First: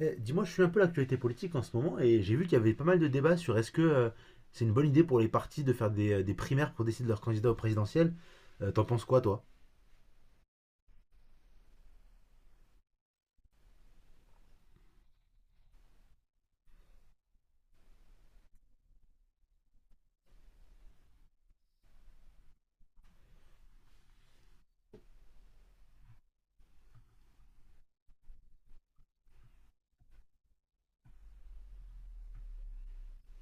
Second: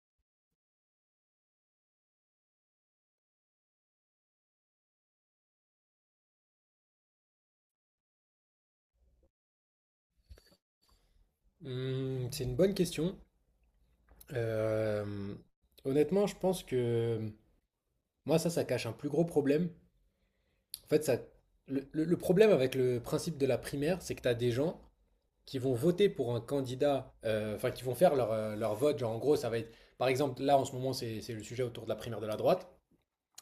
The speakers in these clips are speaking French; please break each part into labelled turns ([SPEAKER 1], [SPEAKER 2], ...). [SPEAKER 1] Eh, dis-moi, je suis un peu l'actualité politique en ce moment et j'ai vu qu'il y avait pas mal de débats sur est-ce que c'est une bonne idée pour les partis de faire des primaires pour décider de leur candidat au présidentiel. T'en penses quoi, toi?
[SPEAKER 2] C'est une bonne question. Euh, Honnêtement, je pense que moi, ça cache un plus gros problème. En fait, ça, le problème avec le principe de la primaire, c'est que tu as des gens qui vont voter pour un candidat, enfin, qui vont faire leur, leur vote. Genre, en gros, ça va être, par exemple, là, en ce moment, c'est le sujet autour de la primaire de la droite.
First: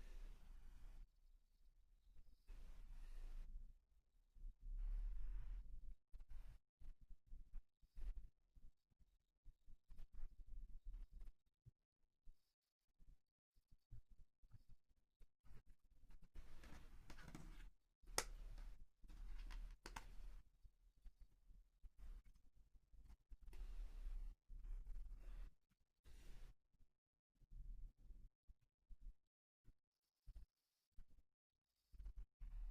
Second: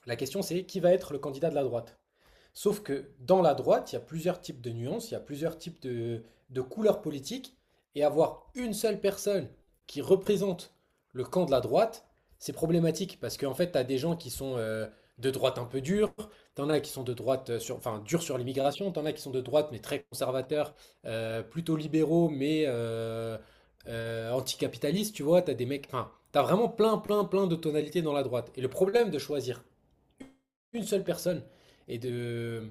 [SPEAKER 2] La question, c'est qui va être le candidat de la droite? Sauf que dans la droite, il y a plusieurs types de nuances, il y a plusieurs types de couleurs politiques, et avoir une seule personne qui représente le camp de la droite, c'est problématique, parce qu'en fait, tu as des gens qui sont de droite un peu durs, t'en as qui sont de droite, sur, enfin, durs sur l'immigration, t'en as qui sont de droite, mais très conservateurs, plutôt libéraux, mais anticapitalistes, tu vois, t'as des mecs, enfin, t'as vraiment plein, plein, plein de tonalités dans la droite. Et le problème de choisir une seule personne. Et de...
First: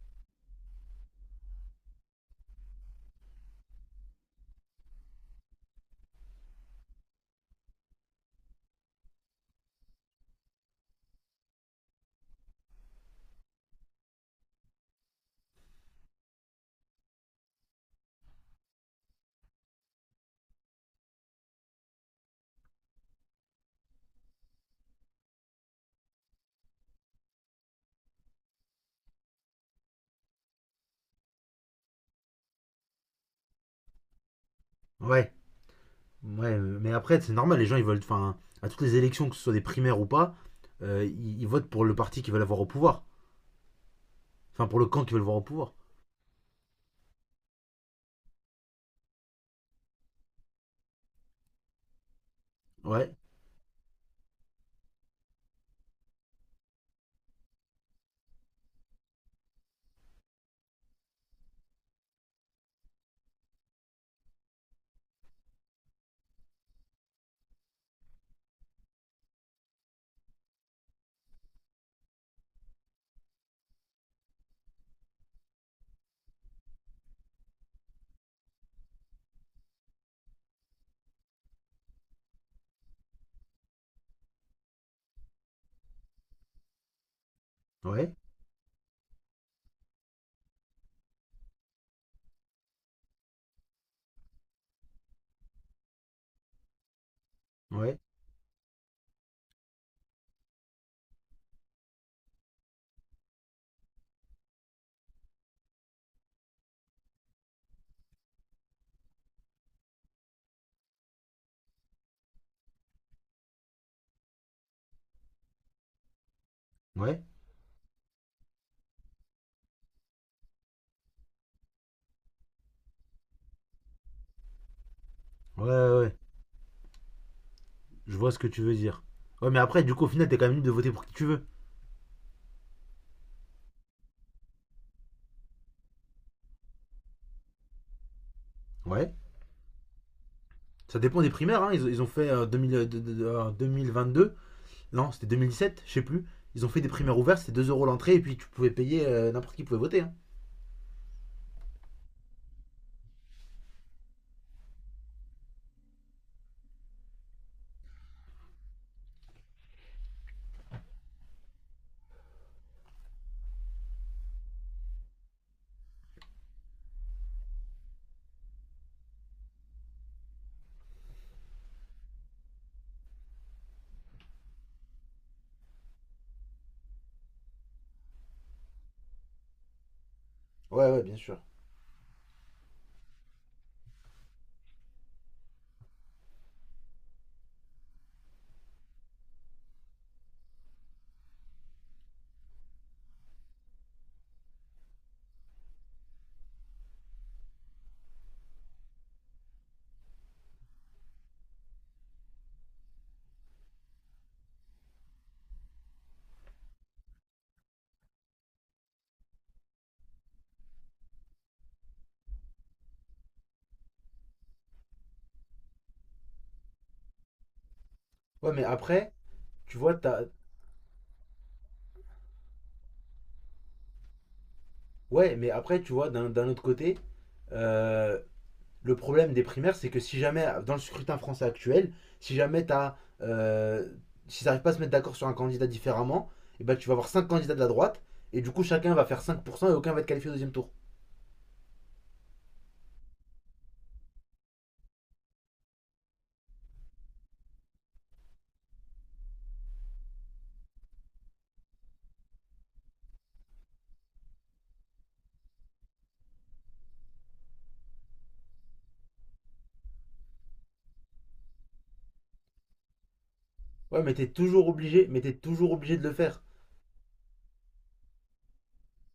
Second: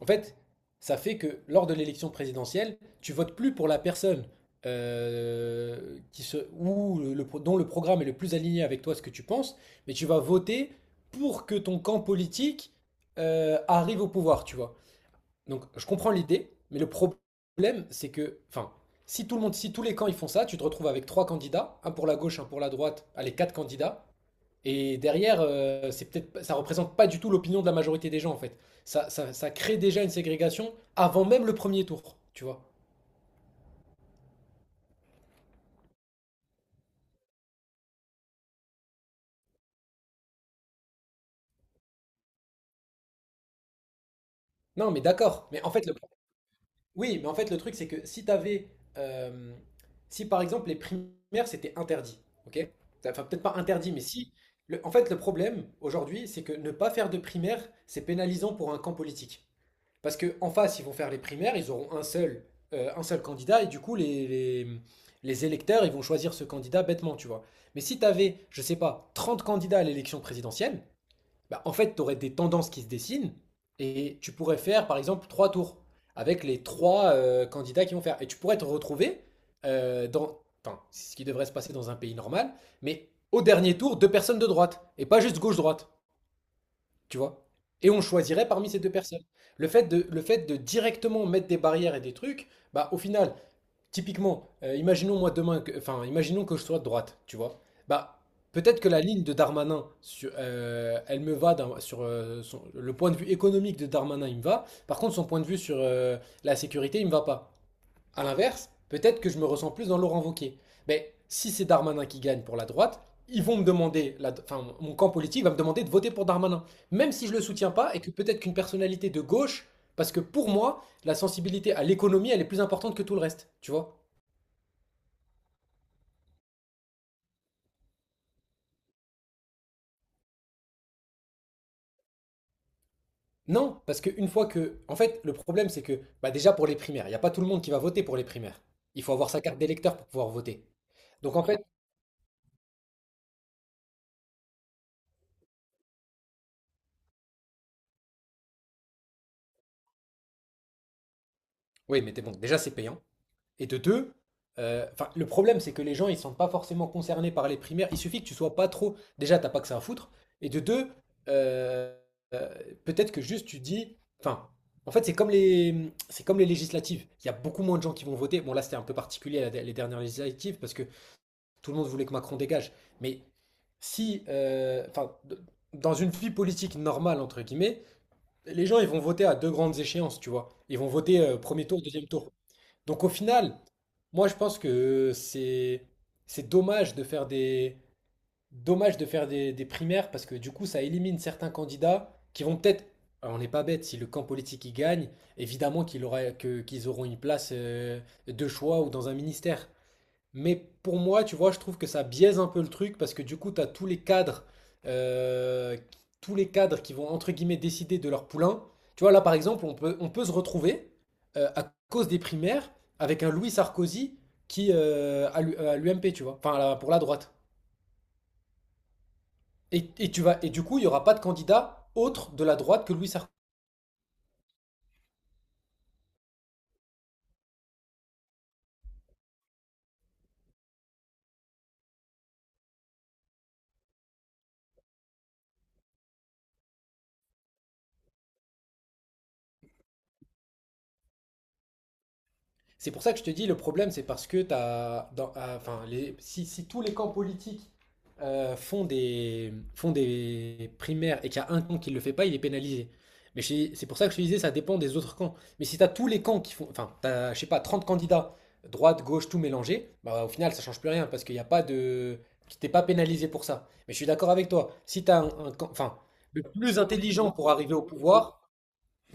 [SPEAKER 2] En fait, ça fait que lors de l'élection présidentielle, tu votes plus pour la personne qui se, ou le, dont le programme est le plus aligné avec toi, ce que tu penses, mais tu vas voter pour que ton camp politique arrive au pouvoir, tu vois. Donc, je comprends l'idée, mais le problème, c'est que, enfin, si tout le monde, si tous les camps ils font ça, tu te retrouves avec trois candidats, un pour la gauche, un pour la droite, allez, quatre candidats, et derrière, c'est peut-être, ça représente pas du tout l'opinion de la majorité des gens, en fait. Ça crée déjà une ségrégation avant même le premier tour, tu vois.
[SPEAKER 1] Ouais, ouais, mais après, c'est normal, les gens ils veulent. Enfin, à toutes les élections, que ce soit des primaires ou pas, ils votent pour le parti qu'ils veulent avoir au pouvoir. Enfin, pour le
[SPEAKER 2] Non, mais
[SPEAKER 1] camp qu'ils veulent voir au
[SPEAKER 2] d'accord. Mais en
[SPEAKER 1] pouvoir.
[SPEAKER 2] fait, le, oui, mais en fait, le truc, c'est que si t'avais, euh, si par exemple les primaires c'était interdit, ok?
[SPEAKER 1] Ouais,
[SPEAKER 2] Enfin, peut-être pas interdit, mais si. En fait, le problème aujourd'hui, c'est que ne pas faire de primaire, c'est pénalisant pour un camp politique. Parce qu'en face, ils vont faire les primaires, ils auront un seul candidat, et du coup, les électeurs, ils vont choisir ce candidat bêtement, tu vois. Mais si tu avais, je sais pas, 30 candidats à l'élection présidentielle, bah, en fait, tu aurais des tendances qui se dessinent, et tu pourrais faire, par exemple, trois tours avec les trois candidats qui vont faire. Et tu pourrais te retrouver dans, enfin, c'est ce qui devrait se passer dans un pays normal, mais au dernier tour, deux personnes de droite, et pas juste gauche-droite. Tu vois? Et on
[SPEAKER 1] ouais,
[SPEAKER 2] choisirait parmi ces deux personnes. Le fait de directement mettre des barrières et des trucs, bah au final, typiquement, imaginons moi demain, enfin, imaginons que je sois de droite, tu vois?
[SPEAKER 1] ouais,
[SPEAKER 2] Bah peut-être que la ligne de Darmanin, elle me va sur le point de vue économique de Darmanin, il me va. Par contre, son point de vue sur la sécurité, il me va pas. À l'inverse, peut-être que je me ressens plus dans Laurent Wauquiez. Mais si c'est Darmanin qui gagne pour la droite, ils vont me demander, enfin, mon camp politique va me demander de voter pour Darmanin, même
[SPEAKER 1] ouais,
[SPEAKER 2] si je ne le soutiens pas et que peut-être qu'une personnalité de gauche, parce que pour moi, la sensibilité à l'économie, elle est plus importante que tout le reste, tu vois?
[SPEAKER 1] ouais, ouais, ouais. Je vois ce que tu veux dire. Ouais, mais après, du coup, au final, t'es quand même libre de voter pour qui tu veux.
[SPEAKER 2] Non, parce qu'une fois que, en fait, le problème, c'est que, bah déjà pour les primaires, il n'y a pas tout le monde qui va voter pour les primaires. Il
[SPEAKER 1] Ouais.
[SPEAKER 2] faut avoir sa carte d'électeur pour pouvoir voter.
[SPEAKER 1] Ça dépend des
[SPEAKER 2] Donc en
[SPEAKER 1] primaires,
[SPEAKER 2] fait,
[SPEAKER 1] hein. Ils ont fait 2000 de- en 2022. Non, c'était 2017, je sais plus. Ils ont fait des primaires ouvertes, c'était 2 euros l'entrée et puis tu pouvais payer, n'importe qui pouvait voter, hein.
[SPEAKER 2] oui, mais t'es bon, déjà c'est payant. Et de deux, enfin, le problème, c'est que les gens, ils sont pas forcément concernés par les primaires. Il suffit que tu sois pas trop. Déjà, t'as pas que ça à foutre. Et de deux, euh, euh, peut-être que juste tu dis. Enfin, en fait, c'est comme les législatives. Il y a beaucoup moins de gens qui vont voter. Bon, là, c'était un peu particulier les dernières législatives parce que tout le monde voulait que Macron dégage. Mais si, enfin, dans une vie politique normale entre guillemets, les gens, ils vont voter à deux grandes échéances, tu vois. Ils vont
[SPEAKER 1] Ouais, ouais, bien
[SPEAKER 2] voter
[SPEAKER 1] sûr.
[SPEAKER 2] premier tour, deuxième tour. Donc au final, moi je pense que c'est dommage de faire des dommage de faire des primaires parce que du coup ça élimine certains candidats qui vont peut-être alors, on n'est pas bête si le camp politique y gagne, évidemment qu'il aura que qu'ils auront une place de choix ou dans un ministère. Mais pour moi, tu vois, je trouve que ça biaise un peu le truc parce que du coup, tu as euh, tous les cadres qui vont entre guillemets décider de leur poulain. Tu vois, là par exemple, on peut se retrouver à cause des primaires avec un Louis Sarkozy qui à à l'UMP, tu vois, enfin à pour la droite.
[SPEAKER 1] Ouais, mais après, tu vois,
[SPEAKER 2] Et tu
[SPEAKER 1] t'as...
[SPEAKER 2] vas, et du coup, il n'y aura pas de candidat autre de la droite que Louis Sarkozy.
[SPEAKER 1] Ouais, mais après, tu vois, d'un autre côté, euh, le problème des primaires, c'est que si jamais, dans le scrutin français actuel, si jamais t'as. Euh, S'ils n'arrivent pas à se mettre d'accord sur un candidat différemment, et ben tu vas avoir 5 candidats de la droite, et du coup, chacun va faire 5% et aucun va être qualifié au deuxième tour.
[SPEAKER 2] C'est pour ça que je te dis, le problème, c'est parce que t'as, ah, enfin, les, si, si tous les camps politiques font des primaires et qu'il y a un camp qui ne le fait pas, il est pénalisé. Mais c'est pour ça que je te disais, ça dépend des autres camps. Mais si tu as tous les camps qui font, enfin, t'as, je sais pas, 30 candidats, droite, gauche, tout mélangé, bah, au final, ça change plus rien parce qu'il n'y a pas de, tu t'es pas pénalisé pour ça. Mais je
[SPEAKER 1] Ouais,
[SPEAKER 2] suis
[SPEAKER 1] mais t'es
[SPEAKER 2] d'accord avec
[SPEAKER 1] toujours
[SPEAKER 2] toi. Si
[SPEAKER 1] obligé,
[SPEAKER 2] tu as
[SPEAKER 1] mais t'es
[SPEAKER 2] un camp,
[SPEAKER 1] toujours obligé
[SPEAKER 2] enfin,
[SPEAKER 1] de le faire.
[SPEAKER 2] le plus intelligent pour arriver au pouvoir,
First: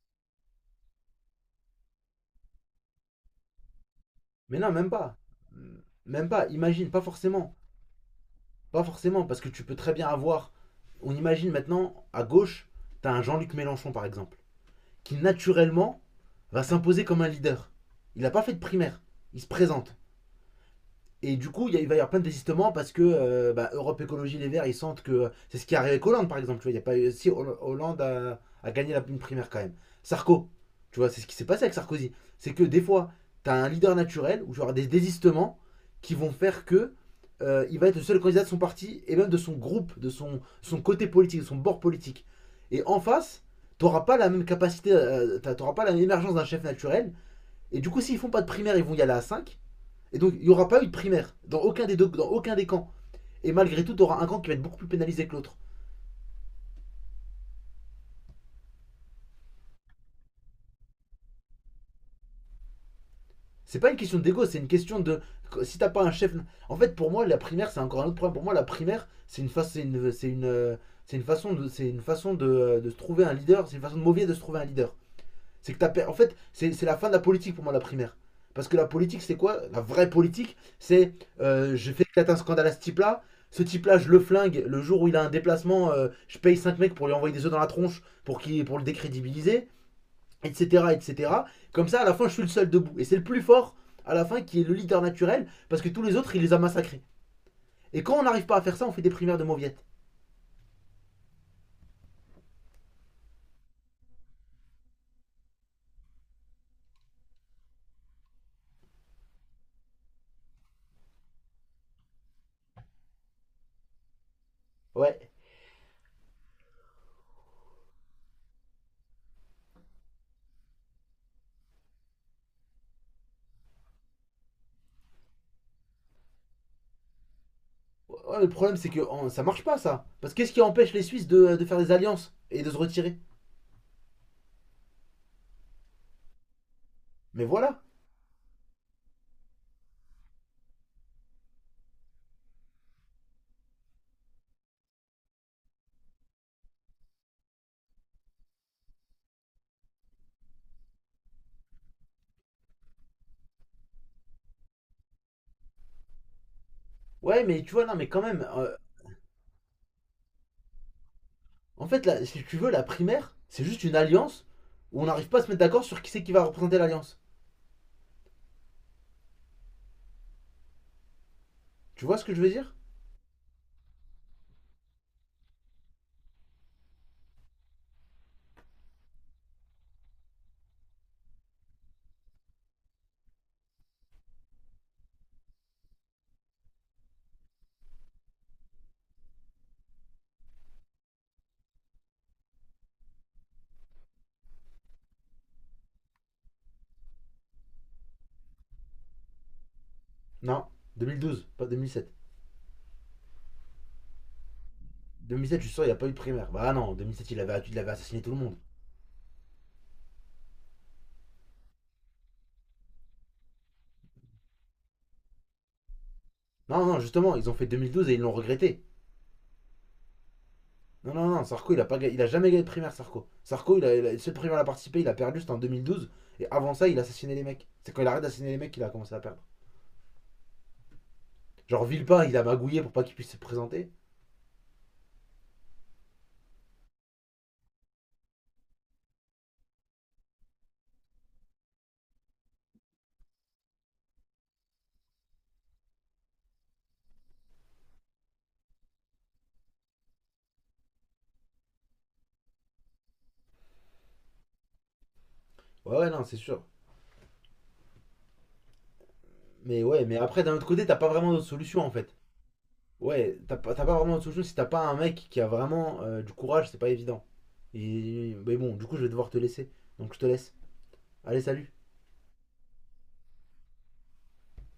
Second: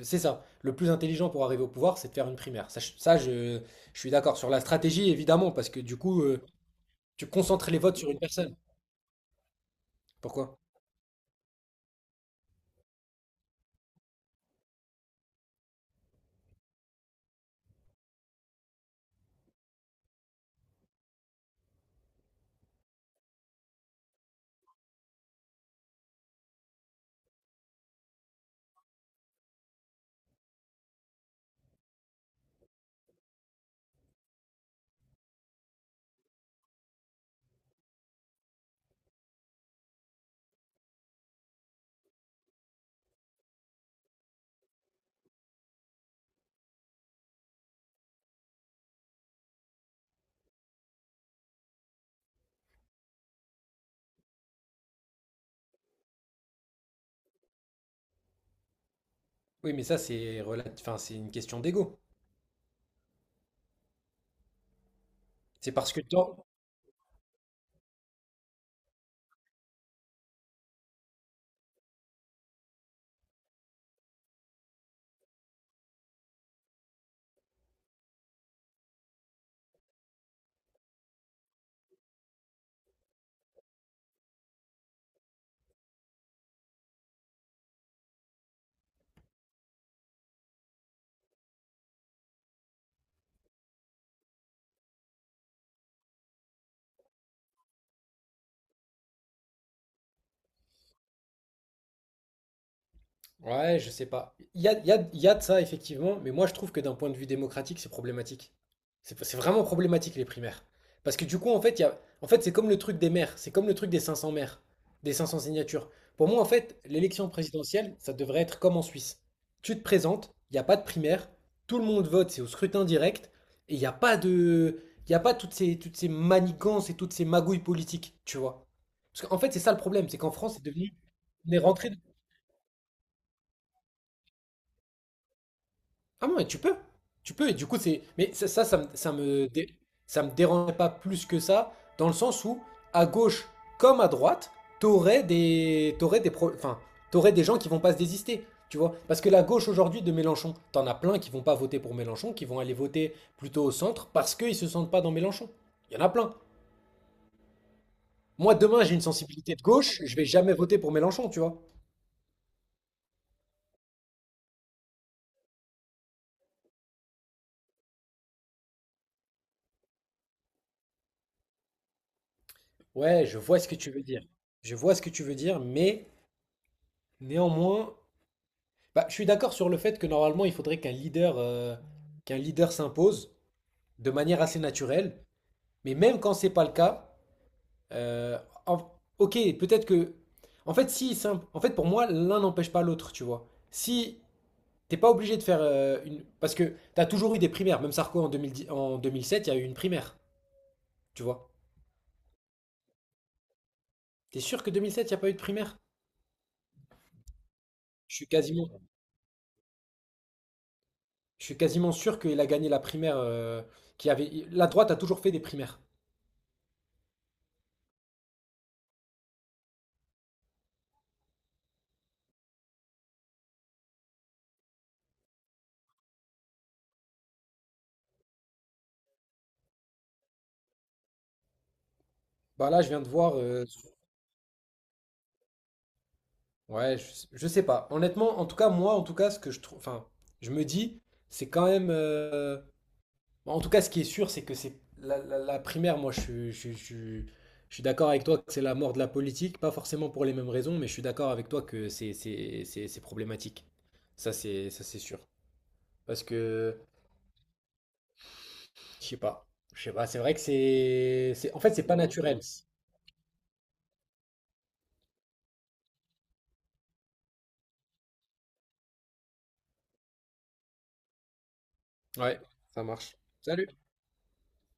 [SPEAKER 2] c'est ça. Le plus intelligent pour arriver au pouvoir, c'est de faire une primaire. Ça, je, ça, je suis d'accord. Sur
[SPEAKER 1] Mais
[SPEAKER 2] la
[SPEAKER 1] non, même
[SPEAKER 2] stratégie,
[SPEAKER 1] pas.
[SPEAKER 2] évidemment, parce que du coup,
[SPEAKER 1] Même pas, imagine, pas
[SPEAKER 2] tu
[SPEAKER 1] forcément.
[SPEAKER 2] concentres les votes sur une personne.
[SPEAKER 1] Pas forcément, parce que tu peux très bien
[SPEAKER 2] Pourquoi?
[SPEAKER 1] avoir... On imagine maintenant, à gauche, t'as un Jean-Luc Mélenchon, par exemple, qui naturellement va s'imposer comme un leader. Il n'a pas fait de primaire. Il se présente. Et du coup, il va y avoir plein de désistements parce que Europe Écologie Les Verts, ils sentent que c'est ce qui arrive arrivé avec Hollande, par exemple. Tu vois, il y a pas eu- si Hollande a gagné la une primaire quand même. Sarko, tu vois, c'est ce qui s'est passé avec Sarkozy. C'est que des fois, tu as un leader naturel ou auras des désistements qui vont faire que il va être le seul candidat de son parti et même de son groupe, de son côté politique, de son bord politique. Et en face, tu n'auras pas la même capacité, tu n'auras pas l'émergence d'un chef naturel. Et du coup, s'ils font pas de primaire, ils vont y aller à 5. Et donc, il n'y aura pas eu de primaire dans aucun des camps. Et malgré tout, tu auras un camp qui va être beaucoup plus pénalisé que l'autre.
[SPEAKER 2] Oui, mais ça, c'est enfin, c'est une question d'ego.
[SPEAKER 1] C'est pas une question d'ego, c'est une question de
[SPEAKER 2] C'est
[SPEAKER 1] si t'as
[SPEAKER 2] parce que
[SPEAKER 1] pas un chef.
[SPEAKER 2] toi...
[SPEAKER 1] En fait, pour moi, la primaire, c'est encore un autre problème. Pour moi, la primaire, c'est une façon c'est une façon de se trouver un leader, c'est une façon de mauvais de se trouver un leader. C'est que t'as En fait, c'est la fin de la politique pour moi, la primaire. Parce que la politique, c'est quoi? La vraie politique, c'est je fais éclater un scandale à ce type-là. Ce type-là, je le flingue. Le jour où il a un déplacement, je paye 5 mecs pour lui envoyer des œufs dans la tronche pour le décrédibiliser, etc., etc. Comme ça, à la fin, je suis le seul debout. Et c'est le plus fort, à la fin, qui est le leader naturel, parce que tous les autres, il les a massacrés. Et quand on n'arrive pas à faire ça, on fait des primaires de mauviettes.
[SPEAKER 2] Ouais, je sais pas. Il y a, il y a de ça, effectivement, mais moi je trouve que d'un point de vue démocratique, c'est problématique. C'est vraiment problématique les primaires. Parce que du coup, en fait, il y a, en fait, c'est comme le truc des maires, c'est comme le truc des 500 maires, des cinq
[SPEAKER 1] Ouais.
[SPEAKER 2] cents signatures. Pour moi, en fait, l'élection présidentielle, ça devrait être comme en Suisse. Tu te présentes, il n'y a pas de primaire, tout le monde vote, c'est au scrutin direct, et il n'y a pas de, il y a pas toutes ces, toutes ces manigances et toutes ces magouilles politiques, tu
[SPEAKER 1] Ouais, le
[SPEAKER 2] vois.
[SPEAKER 1] problème, c'est que
[SPEAKER 2] Parce
[SPEAKER 1] oh,
[SPEAKER 2] qu'en
[SPEAKER 1] ça
[SPEAKER 2] fait, c'est
[SPEAKER 1] marche
[SPEAKER 2] ça
[SPEAKER 1] pas,
[SPEAKER 2] le
[SPEAKER 1] ça.
[SPEAKER 2] problème, c'est qu'en
[SPEAKER 1] Parce qu'est-ce
[SPEAKER 2] France,
[SPEAKER 1] qui
[SPEAKER 2] c'est
[SPEAKER 1] empêche
[SPEAKER 2] devenu,
[SPEAKER 1] les Suisses
[SPEAKER 2] on est
[SPEAKER 1] de faire
[SPEAKER 2] rentré
[SPEAKER 1] des alliances et de se retirer?
[SPEAKER 2] Ah non, mais tu peux. Tu
[SPEAKER 1] Mais
[SPEAKER 2] peux, et du coup,
[SPEAKER 1] voilà.
[SPEAKER 2] c'est. Mais ça me ça me dérangerait pas plus que ça, dans le sens où, à gauche comme à droite, t'aurais des. T'aurais des enfin, t'aurais des gens qui vont pas se désister. Tu vois? Parce que la gauche aujourd'hui de Mélenchon, t'en as plein qui vont pas voter pour Mélenchon, qui vont aller voter plutôt au centre parce qu'ils se sentent pas dans Mélenchon. Il y en a plein.
[SPEAKER 1] Ouais, mais tu vois, non, mais quand même,
[SPEAKER 2] Moi, demain, j'ai une sensibilité de gauche, je vais jamais voter pour Mélenchon, tu vois?
[SPEAKER 1] en fait, là, si tu veux, la primaire, c'est juste une alliance où on n'arrive pas à se mettre d'accord sur qui c'est qui va représenter l'alliance. Tu vois ce que je veux dire?
[SPEAKER 2] Ouais, je vois ce que tu veux dire. Je vois ce que tu veux dire, mais néanmoins. Bah, je suis d'accord sur le fait que normalement, il faudrait qu'un leader s'impose de manière assez naturelle. Mais même quand c'est pas le cas, euh, en- ok, peut-être que, en fait, si, en fait, pour moi, l'un n'empêche pas l'autre, tu vois. Si t'es pas obligé de faire une, parce que t'as toujours eu des primaires. Même Sarko en 2010 en 2007, il y a eu une primaire,
[SPEAKER 1] Non,
[SPEAKER 2] tu
[SPEAKER 1] 2012,
[SPEAKER 2] vois.
[SPEAKER 1] pas 2007.
[SPEAKER 2] T'es sûr que 2007, il n'y a pas eu de
[SPEAKER 1] 2007, je suis
[SPEAKER 2] primaire?
[SPEAKER 1] sûr, il n'y a pas eu de primaire. Bah non, 2007, il avait
[SPEAKER 2] Je
[SPEAKER 1] assassiné
[SPEAKER 2] suis
[SPEAKER 1] tout le monde.
[SPEAKER 2] quasiment, je suis quasiment sûr qu'il a gagné la primaire qui avait. La droite a toujours fait des primaires.
[SPEAKER 1] Non, non, justement, ils ont fait 2012 et ils l'ont regretté. Non, non, non, Sarko, il a jamais gagné de primaire, Sarko. Sarko, le seul primaire à participé, il a perdu, c'était en 2012. Et avant ça, il a assassiné les mecs. C'est quand il arrête d'assassiner les mecs qu'il a commencé à perdre. Genre, Villepin, il a
[SPEAKER 2] Bah
[SPEAKER 1] magouillé
[SPEAKER 2] là, je
[SPEAKER 1] pour pas
[SPEAKER 2] viens de
[SPEAKER 1] qu'il puisse
[SPEAKER 2] voir.
[SPEAKER 1] se présenter.
[SPEAKER 2] Ouais, je sais pas. Honnêtement, en tout cas, moi, en tout cas, ce que je trouve, enfin, je me dis, c'est quand même. En tout cas, ce qui est sûr, c'est que c'est la, la primaire. Moi, je suis d'accord avec toi que c'est la mort de la politique, pas forcément pour les mêmes raisons, mais je suis d'accord avec toi que c'est problématique. Ça, c'est sûr.
[SPEAKER 1] Ouais, ouais, non,
[SPEAKER 2] Parce
[SPEAKER 1] c'est sûr.
[SPEAKER 2] que, je sais pas,
[SPEAKER 1] Mais
[SPEAKER 2] je sais
[SPEAKER 1] ouais,
[SPEAKER 2] pas.
[SPEAKER 1] mais
[SPEAKER 2] C'est vrai que
[SPEAKER 1] après, d'un autre côté, t'as pas vraiment d'autre
[SPEAKER 2] c'est, en fait,
[SPEAKER 1] solution
[SPEAKER 2] c'est
[SPEAKER 1] en
[SPEAKER 2] pas
[SPEAKER 1] fait.
[SPEAKER 2] naturel.
[SPEAKER 1] Ouais, t'as pas vraiment d'autre solution si t'as pas un mec qui a vraiment du courage, c'est pas évident. Et, mais bon, du coup, je vais devoir te laisser. Donc, je te laisse. Allez, salut.
[SPEAKER 2] Ouais, ça marche. Salut.